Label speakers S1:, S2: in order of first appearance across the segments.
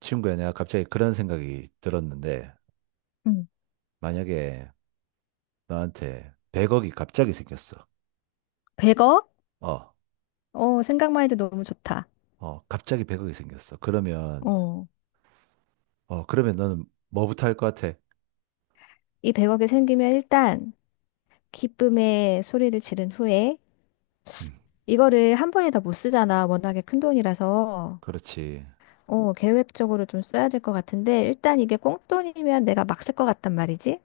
S1: 친구야, 내가 갑자기 그런 생각이 들었는데,
S2: 음.
S1: 만약에 너한테 100억이 갑자기 생겼어.
S2: 100억?
S1: 어,
S2: 어, 생각만 해도 너무 좋다.
S1: 어, 갑자기 100억이 생겼어. 그러면,
S2: 어,
S1: 어, 그러면 너는 뭐부터 할 것 같아?
S2: 이 100억이 생기면 일단 기쁨의 소리를 지른 후에
S1: 음,
S2: 이거를 한 번에 다 못 쓰잖아. 워낙에 큰 돈이라서.
S1: 그렇지.
S2: 어, 계획적으로 좀 써야 될 것 같은데 일단 이게 꽁돈이면 내가 막 쓸 것 같단 말이지.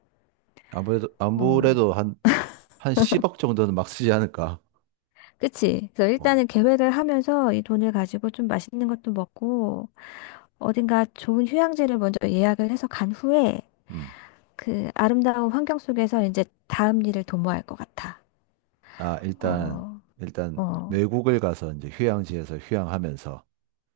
S1: 아무래도,
S2: 어,
S1: 아무래도 한 10억 정도는 막 쓰지 않을까?
S2: 그치? 그래서
S1: 어,
S2: 일단은 계획을 하면서 이 돈을 가지고 좀 맛있는 것도 먹고 어딘가 좋은 휴양지를 먼저 예약을 해서 간 후에
S1: 음.
S2: 그 아름다운 환경 속에서 이제 다음 일을 도모할 것 같아.
S1: 아, 일단,
S2: 어,
S1: 일단,
S2: 어,
S1: 외국을 가서 이제 휴양지에서 휴양하면서,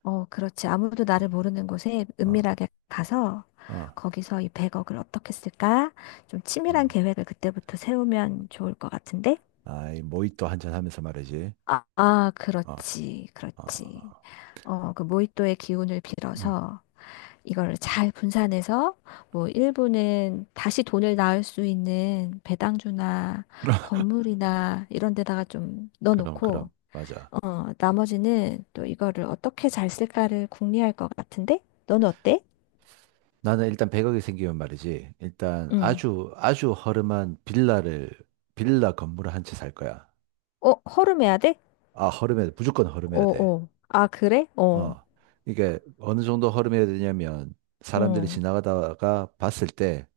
S2: 어, 그렇지. 아무도
S1: 어,
S2: 나를 모르는 곳에
S1: 어,
S2: 은밀하게 가서
S1: 어,
S2: 거기서 이 100억을 어떻게 쓸까? 좀 치밀한
S1: 어.
S2: 계획을 그때부터 세우면 좋을 것 같은데?
S1: 아이, 모히또 한잔 하면서 말이지.
S2: 아, 아,
S1: 어,
S2: 그렇지. 그렇지.
S1: 어,
S2: 어, 그 모히또의 기운을
S1: 음.
S2: 빌어서 이걸 잘 분산해서 뭐 일부는 다시 돈을 낳을 수 있는 배당주나 건물이나 이런 데다가 좀
S1: 그럼, 그럼.
S2: 넣어놓고
S1: 맞아.
S2: 어, 나머지는 또 이거를 어떻게 잘 쓸까를 궁리할 것 같은데? 너는 어때?
S1: 나는 일단 100억이 생기면 말이지. 일단
S2: 응.
S1: 아주, 아주 허름한 빌라를, 빌라 건물을 한 채 살 거야.
S2: 어, 허름해야 돼?
S1: 아, 허름해야 돼. 무조건
S2: 어,
S1: 허름해야 돼.
S2: 어. 아, 그래? 어,
S1: 어. 이게 어느 정도 허름해야 되냐면 사람들이
S2: 어,
S1: 지나가다가 봤을 때,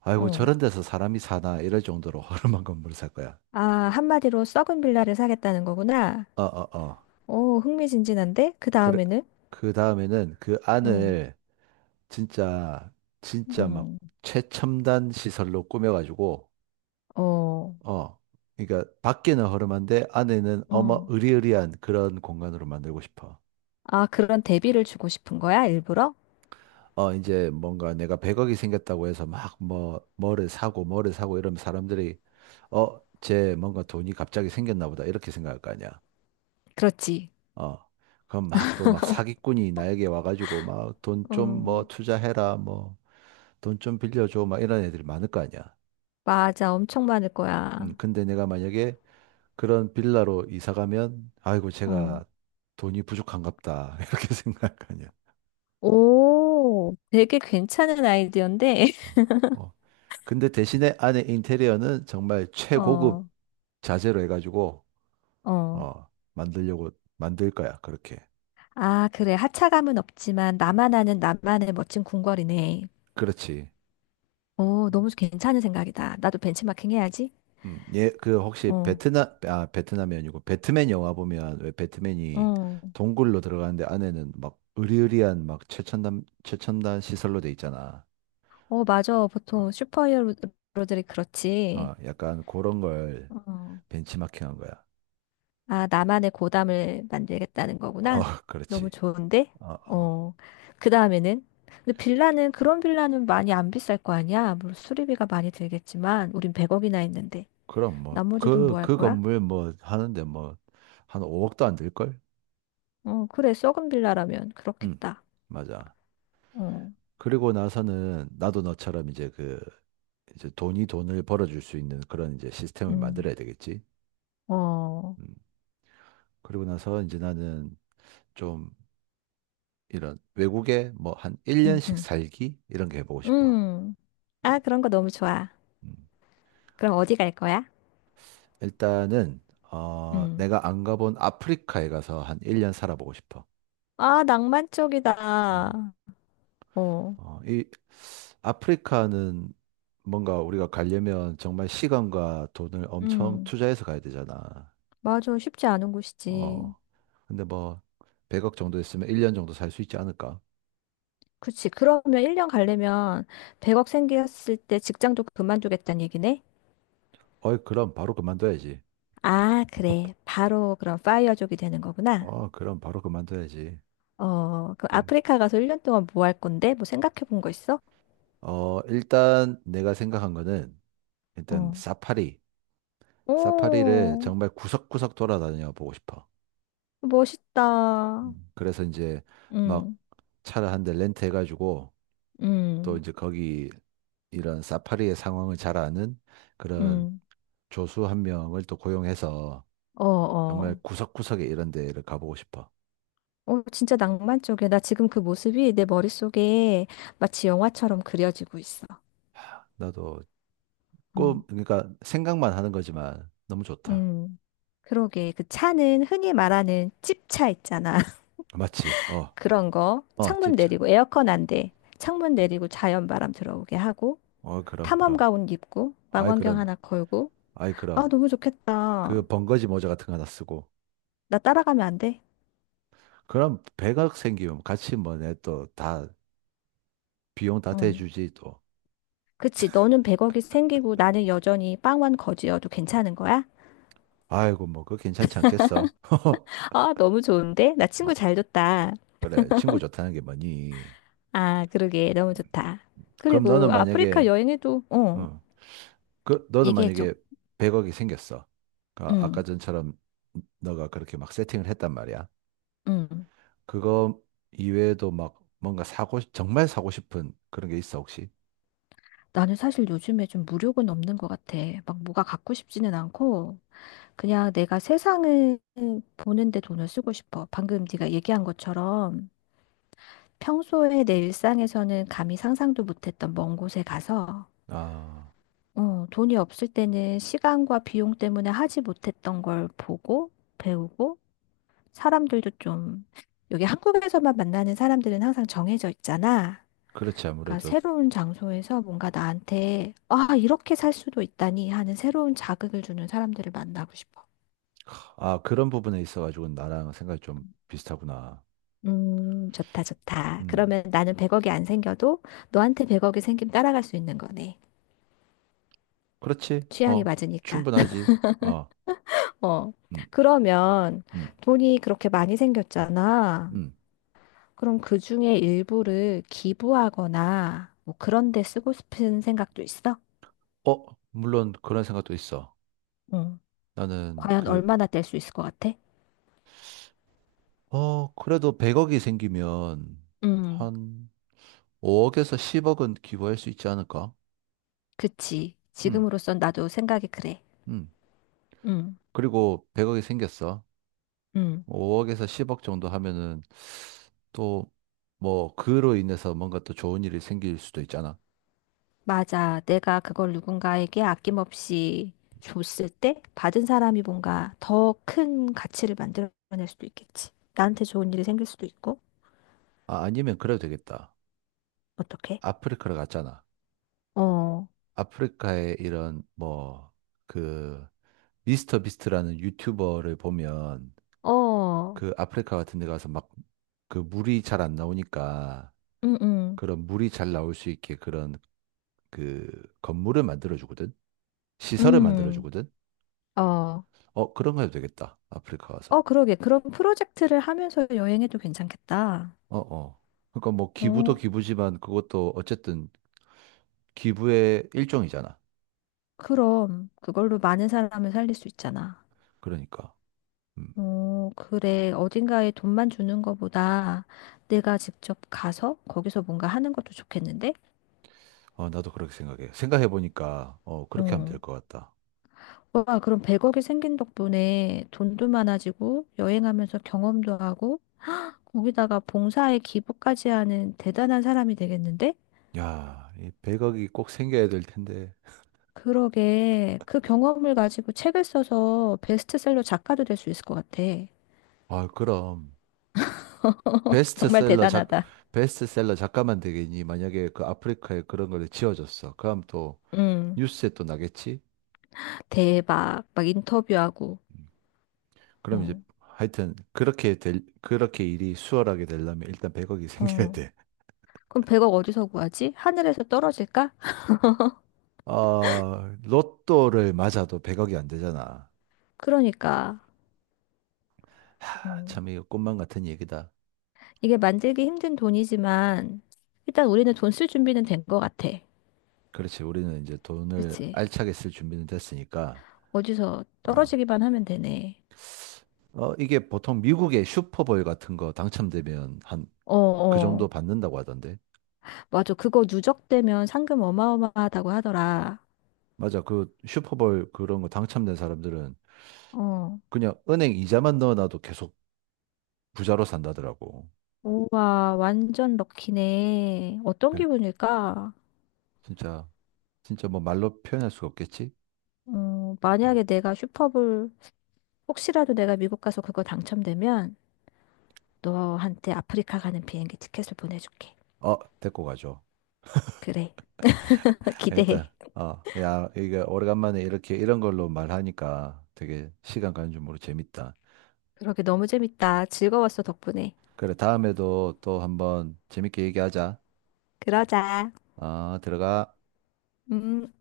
S1: 아이고,
S2: 어.
S1: 저런 데서 사람이 사나 이럴 정도로 허름한 건물을 살 거야.
S2: 아, 한마디로 썩은 빌라를 사겠다는 거구나.
S1: 어, 어, 어.
S2: 어, 흥미진진한데? 그
S1: 그래.
S2: 다음에는?
S1: 그 다음에는 그
S2: 응,
S1: 안을 진짜, 진짜 막
S2: 응,
S1: 최첨단 시설로 꾸며가지고,
S2: 어,
S1: 어, 그러니까 밖에는 허름한데 안에는 어마
S2: 어.
S1: 으리으리한 그런 공간으로 만들고 싶어.
S2: 아, 그런 대비를 주고 싶은 거야, 일부러?
S1: 어, 이제 뭔가 내가 100억이 생겼다고 해서 막 뭐를 사고 뭐를 사고 이러면 사람들이 어, 쟤 뭔가 돈이 갑자기 생겼나 보다 이렇게 생각할 거 아니야.
S2: 그렇지.
S1: 어, 그럼 막 또 막 사기꾼이 나에게 와가지고 막 돈 좀 뭐
S2: 어,
S1: 투자해라 뭐 돈 좀 빌려줘 막 이런 애들이 많을 거 아니야.
S2: 맞아. 엄청 많을 거야.
S1: 근데 내가 만약에 그런 빌라로 이사 가면, 아이고,
S2: 어.
S1: 제가 돈이 부족한갑다. 이렇게 생각하냐.
S2: 오, 되게 괜찮은 아이디어인데?
S1: 어. 어. 근데 대신에 안에 인테리어는 정말 최고급
S2: 어.
S1: 자재로 해가지고,
S2: 어.
S1: 어, 만들 거야. 그렇게.
S2: 아, 그래. 하차감은 없지만 나만 아는 나만의 멋진 궁궐이네.
S1: 그렇지.
S2: 어, 너무 괜찮은 생각이다. 나도 벤치마킹 해야지.
S1: 예, 그 혹시
S2: 어,
S1: 베트남, 아, 베트남이 아니고 배트맨 영화 보면 왜 배트맨이
S2: 어,
S1: 동굴로 들어가는데 안에는 막 으리으리한 막 최첨단, 최첨단 시설로 돼 있잖아.
S2: 어, 맞아. 보통 슈퍼히어로들이 그렇지.
S1: 어, 약간 그런 걸
S2: 어.
S1: 벤치마킹한 거야.
S2: 아, 나만의 고담을 만들겠다는
S1: 어,
S2: 거구나. 너무
S1: 그렇지.
S2: 좋은데?
S1: 어, 어.
S2: 어. 그 다음에는? 근데 빌라는, 그런 빌라는 많이 안 비쌀 거 아니야? 물론 수리비가 많이 들겠지만, 우린 100억이나 했는데.
S1: 그럼 뭐,
S2: 나머지 돈 뭐
S1: 그,
S2: 할
S1: 그
S2: 거야?
S1: 건물 뭐 하는데 뭐, 한 5억도 안 들걸?
S2: 어, 그래. 썩은 빌라라면
S1: 응,
S2: 그렇겠다.
S1: 맞아.
S2: 어.
S1: 그리고 나서는 나도 너처럼 이제 이제 돈이 돈을 벌어줄 수 있는 그런 이제 시스템을
S2: 음,
S1: 만들어야 되겠지.
S2: 어,
S1: 음. 그리고 나서 이제 나는 좀 이런 외국에 뭐 한
S2: 음,
S1: 1년씩
S2: 음,
S1: 살기? 이런 게 해보고 싶어.
S2: 음. 아,
S1: 음,
S2: 그런 거 너무 좋아.
S1: 음.
S2: 그럼 어디 갈 거야?
S1: 일단은, 어,
S2: 음.
S1: 내가 안 가본 아프리카에 가서 한 1년 살아보고 싶어.
S2: 아, 낭만
S1: 어,
S2: 쪽이다. 어,
S1: 어, 아프리카는 뭔가 우리가 가려면 정말 시간과 돈을 엄청
S2: 음.
S1: 투자해서 가야 되잖아.
S2: 맞아. 쉽지 않은 곳이지.
S1: 어. 근데 뭐 100억 정도 있으면 1년 정도 살 수 있지 않을까?
S2: 그치. 그러면 1년 가려면 100억 생겼을 때 직장도 그만두겠다는 얘기네?
S1: 어이, 그럼 바로 그만둬야지.
S2: 아, 그래. 바로 그럼 파이어족이 되는 거구나.
S1: 어, 그럼 바로 그만둬야지.
S2: 어, 그
S1: 음.
S2: 아프리카 가서 1년 동안 뭐 할 건데? 뭐 생각해 본 거 있어?
S1: 어, 일단 내가 생각한 거는 일단
S2: 어.
S1: 사파리. 사파리를
S2: 오,
S1: 정말 구석구석 돌아다녀 보고 싶어.
S2: 멋있다.
S1: 음. 그래서 이제 막
S2: 음,
S1: 차를 한 대 렌트해가지고 또
S2: 음.
S1: 이제 거기 이런 사파리의 상황을 잘 아는 그런
S2: 음,
S1: 조수 한 명을 또 고용해서
S2: 어,
S1: 정말
S2: 어.
S1: 구석구석에 이런 데를 가보고 싶어.
S2: 어, 진짜 낭만적이야. 나 지금 그 모습이 내 머릿속에 마치 영화처럼 그려지고 있어.
S1: 나도
S2: 어.
S1: 그러니까 생각만 하는 거지만 너무 좋다.
S2: 음, 그러게. 그 차는 흔히 말하는 찝차 있잖아.
S1: 맞지? 어,
S2: 그런 거.
S1: 어,
S2: 창문
S1: 집차.
S2: 내리고, 에어컨 안 돼. 창문 내리고 자연 바람 들어오게 하고,
S1: 어, 그럼,
S2: 탐험
S1: 그럼.
S2: 가운 입고,
S1: 아이,
S2: 망원경
S1: 그럼.
S2: 하나 걸고.
S1: 아이,
S2: 아,
S1: 그럼.
S2: 너무 좋겠다.
S1: 그 번거지 모자 같은 거 하나 쓰고.
S2: 나 따라가면 안 돼?
S1: 그럼 100억 생기면 같이 뭐 내 또 다 비용 다
S2: 응.
S1: 대주지 또.
S2: 그치. 너는 100억이 생기고 나는 여전히 빵원 거지여도 괜찮은 거야?
S1: 아이고, 뭐, 그거 괜찮지 않겠어?
S2: 아, 너무 좋은데? 나 친구
S1: 어,
S2: 잘 줬다.
S1: 그래, 친구 좋다는 게 뭐니?
S2: 아, 그러게. 너무 좋다.
S1: 그럼
S2: 그리고
S1: 너는
S2: 아프리카
S1: 만약에,
S2: 여행에도, 어,
S1: 어, 그, 너는
S2: 얘기해줘.
S1: 만약에 100억이 생겼어. 그러니까 아까
S2: 응,
S1: 전처럼 너가 그렇게 막 세팅을 했단 말이야.
S2: 응.
S1: 그거 이외에도 막 뭔가 사고, 정말 사고 싶은 그런 게 있어, 혹시?
S2: 나는 사실 요즘에 좀 무력은 없는 것 같아. 막 뭐가 갖고 싶지는 않고 그냥 내가 세상을 보는데 돈을 쓰고 싶어. 방금 네가 얘기한 것처럼 평소에 내 일상에서는 감히 상상도 못했던 먼 곳에 가서
S1: 아,
S2: 어, 돈이 없을 때는 시간과 비용 때문에 하지 못했던 걸 보고 배우고 사람들도 좀, 여기 한국에서만 만나는 사람들은 항상 정해져 있잖아.
S1: 그렇지,
S2: 그러니까
S1: 아무래도.
S2: 새로운 장소에서 뭔가 나한테, 아, 이렇게 살 수도 있다니 하는 새로운 자극을 주는 사람들을 만나고 싶어.
S1: 아, 그런 부분에 있어가지고 나랑 생각이 좀 비슷하구나.
S2: 좋다, 좋다.
S1: 음,
S2: 그러면 나는 100억이 안 생겨도 너한테 100억이 생기면 따라갈 수 있는 거네.
S1: 그렇지.
S2: 취향이
S1: 어,
S2: 맞으니까.
S1: 충분하지. 어,
S2: 어.
S1: 음,
S2: 그러면
S1: 음,
S2: 돈이 그렇게 많이 생겼잖아.
S1: 음.
S2: 그럼 그 중에 일부를 기부하거나 뭐 그런 데 쓰고 싶은 생각도 있어?
S1: 어, 물론 그런 생각도 있어.
S2: 응.
S1: 나는
S2: 과연 얼마나 뗄 수 있을 것 같아?
S1: 그래도 100억이 생기면
S2: 음,
S1: 한 5억에서 10억은 기부할 수 있지 않을까?
S2: 그치.
S1: 음,
S2: 지금으로선 나도 생각이 그래.
S1: 음.
S2: 음,
S1: 그리고 100억이 생겼어.
S2: 음,
S1: 5억에서 10억 정도 하면은 또 뭐 그로 인해서 뭔가 또 좋은 일이 생길 수도 있잖아.
S2: 맞아. 내가 그걸 누군가에게 아낌없이 줬을 때 받은 사람이 뭔가 더 큰 가치를 만들어낼 수도 있겠지. 나한테 좋은 일이 생길 수도 있고.
S1: 아, 아니면 그래도 되겠다.
S2: 어떻게
S1: 아프리카를 갔잖아.
S2: 어,
S1: 아프리카에 이런 뭐 그 미스터 비스트라는 유튜버를 보면
S2: 어,
S1: 그 아프리카 같은 데 가서 막 그 물이 잘 안 나오니까
S2: 음, 음,
S1: 그런 물이 잘 나올 수 있게 그런 그 건물을 만들어 주거든. 시설을 만들어
S2: 음,
S1: 주거든.
S2: 어.
S1: 어, 그런 거 해도 되겠다. 아프리카
S2: 어,
S1: 와서.
S2: 그러게. 그런 프로젝트를 하면서 여행해도 괜찮겠다.
S1: 어, 어. 그러니까 뭐 기부도
S2: 어,
S1: 기부지만 그것도 어쨌든 기부의 일종이잖아.
S2: 그럼 그걸로 많은 사람을 살릴 수 있잖아.
S1: 그러니까. 음.
S2: 어, 그래. 어딘가에 돈만 주는 것보다 내가 직접 가서 거기서 뭔가 하는 것도 좋겠는데?
S1: 어, 나도 그렇게 생각해. 생각해 보니까 어, 그렇게 하면
S2: 어.
S1: 될 것 같다.
S2: 와, 그럼 100억이 생긴 덕분에 돈도 많아지고 여행하면서 경험도 하고 거기다가 봉사에 기부까지 하는 대단한 사람이 되겠는데?
S1: 야, 이 100억이 꼭 생겨야 될 텐데.
S2: 그러게. 그 경험을 가지고 책을 써서 베스트셀러 작가도 될 수 있을 것 같아.
S1: 아, 그럼
S2: 정말
S1: 베스트셀러 작
S2: 대단하다.
S1: 베스트셀러 작가만 되겠니? 만약에 그 아프리카에 그런 걸 지어줬어. 그럼 또
S2: 응.
S1: 뉴스에 또 나겠지?
S2: 대박. 막 인터뷰하고.
S1: 음. 그럼 이제
S2: 어.
S1: 하여튼 그렇게 일이 수월하게 되려면 일단 100억이 생겨야
S2: 어.
S1: 돼.
S2: 그럼 100억 어디서 구하지? 하늘에서 떨어질까?
S1: 어, 로또를 맞아도 100억이 안 되잖아.
S2: 그러니까.
S1: 하,
S2: 어.
S1: 참 이거 꿈만 같은 얘기다.
S2: 이게 만들기 힘든 돈이지만, 일단 우리는 돈 쓸 준비는 된 것 같아.
S1: 그렇지. 우리는 이제 돈을
S2: 그치?
S1: 알차게 쓸 준비는 됐으니까.
S2: 어디서
S1: 어,
S2: 떨어지기만 하면 되네.
S1: 어 이게 보통 미국의 슈퍼볼 같은 거 당첨되면 한
S2: 어,
S1: 그 정도
S2: 어.
S1: 받는다고 하던데.
S2: 맞아. 그거 누적되면 상금 어마어마하다고 하더라.
S1: 맞아. 그 슈퍼볼 그런 거 당첨된 사람들은
S2: 어.
S1: 그냥 은행 이자만 넣어놔도 계속 부자로 산다더라고.
S2: 우와, 완전 럭키네. 어떤
S1: 예,
S2: 기분일까?
S1: 진짜 진짜 뭐 말로 표현할 수가 없겠지?
S2: 어,
S1: 음.
S2: 만약에 내가 슈퍼볼, 혹시라도 내가 미국 가서 그거 당첨되면 너한테 아프리카 가는 비행기 티켓을 보내줄게.
S1: 어, 데리고 가죠.
S2: 그래. 기대해.
S1: 일단, 어, 야, 이게 오래간만에 이렇게 이런 걸로 말하니까 되게 시간 가는 줄 모르고 재밌다.
S2: 그러게 너무 재밌다. 즐거웠어, 덕분에.
S1: 그래, 다음에도 또 한번 재밌게 얘기하자.
S2: 그러자.
S1: 아, 들어가.
S2: 음.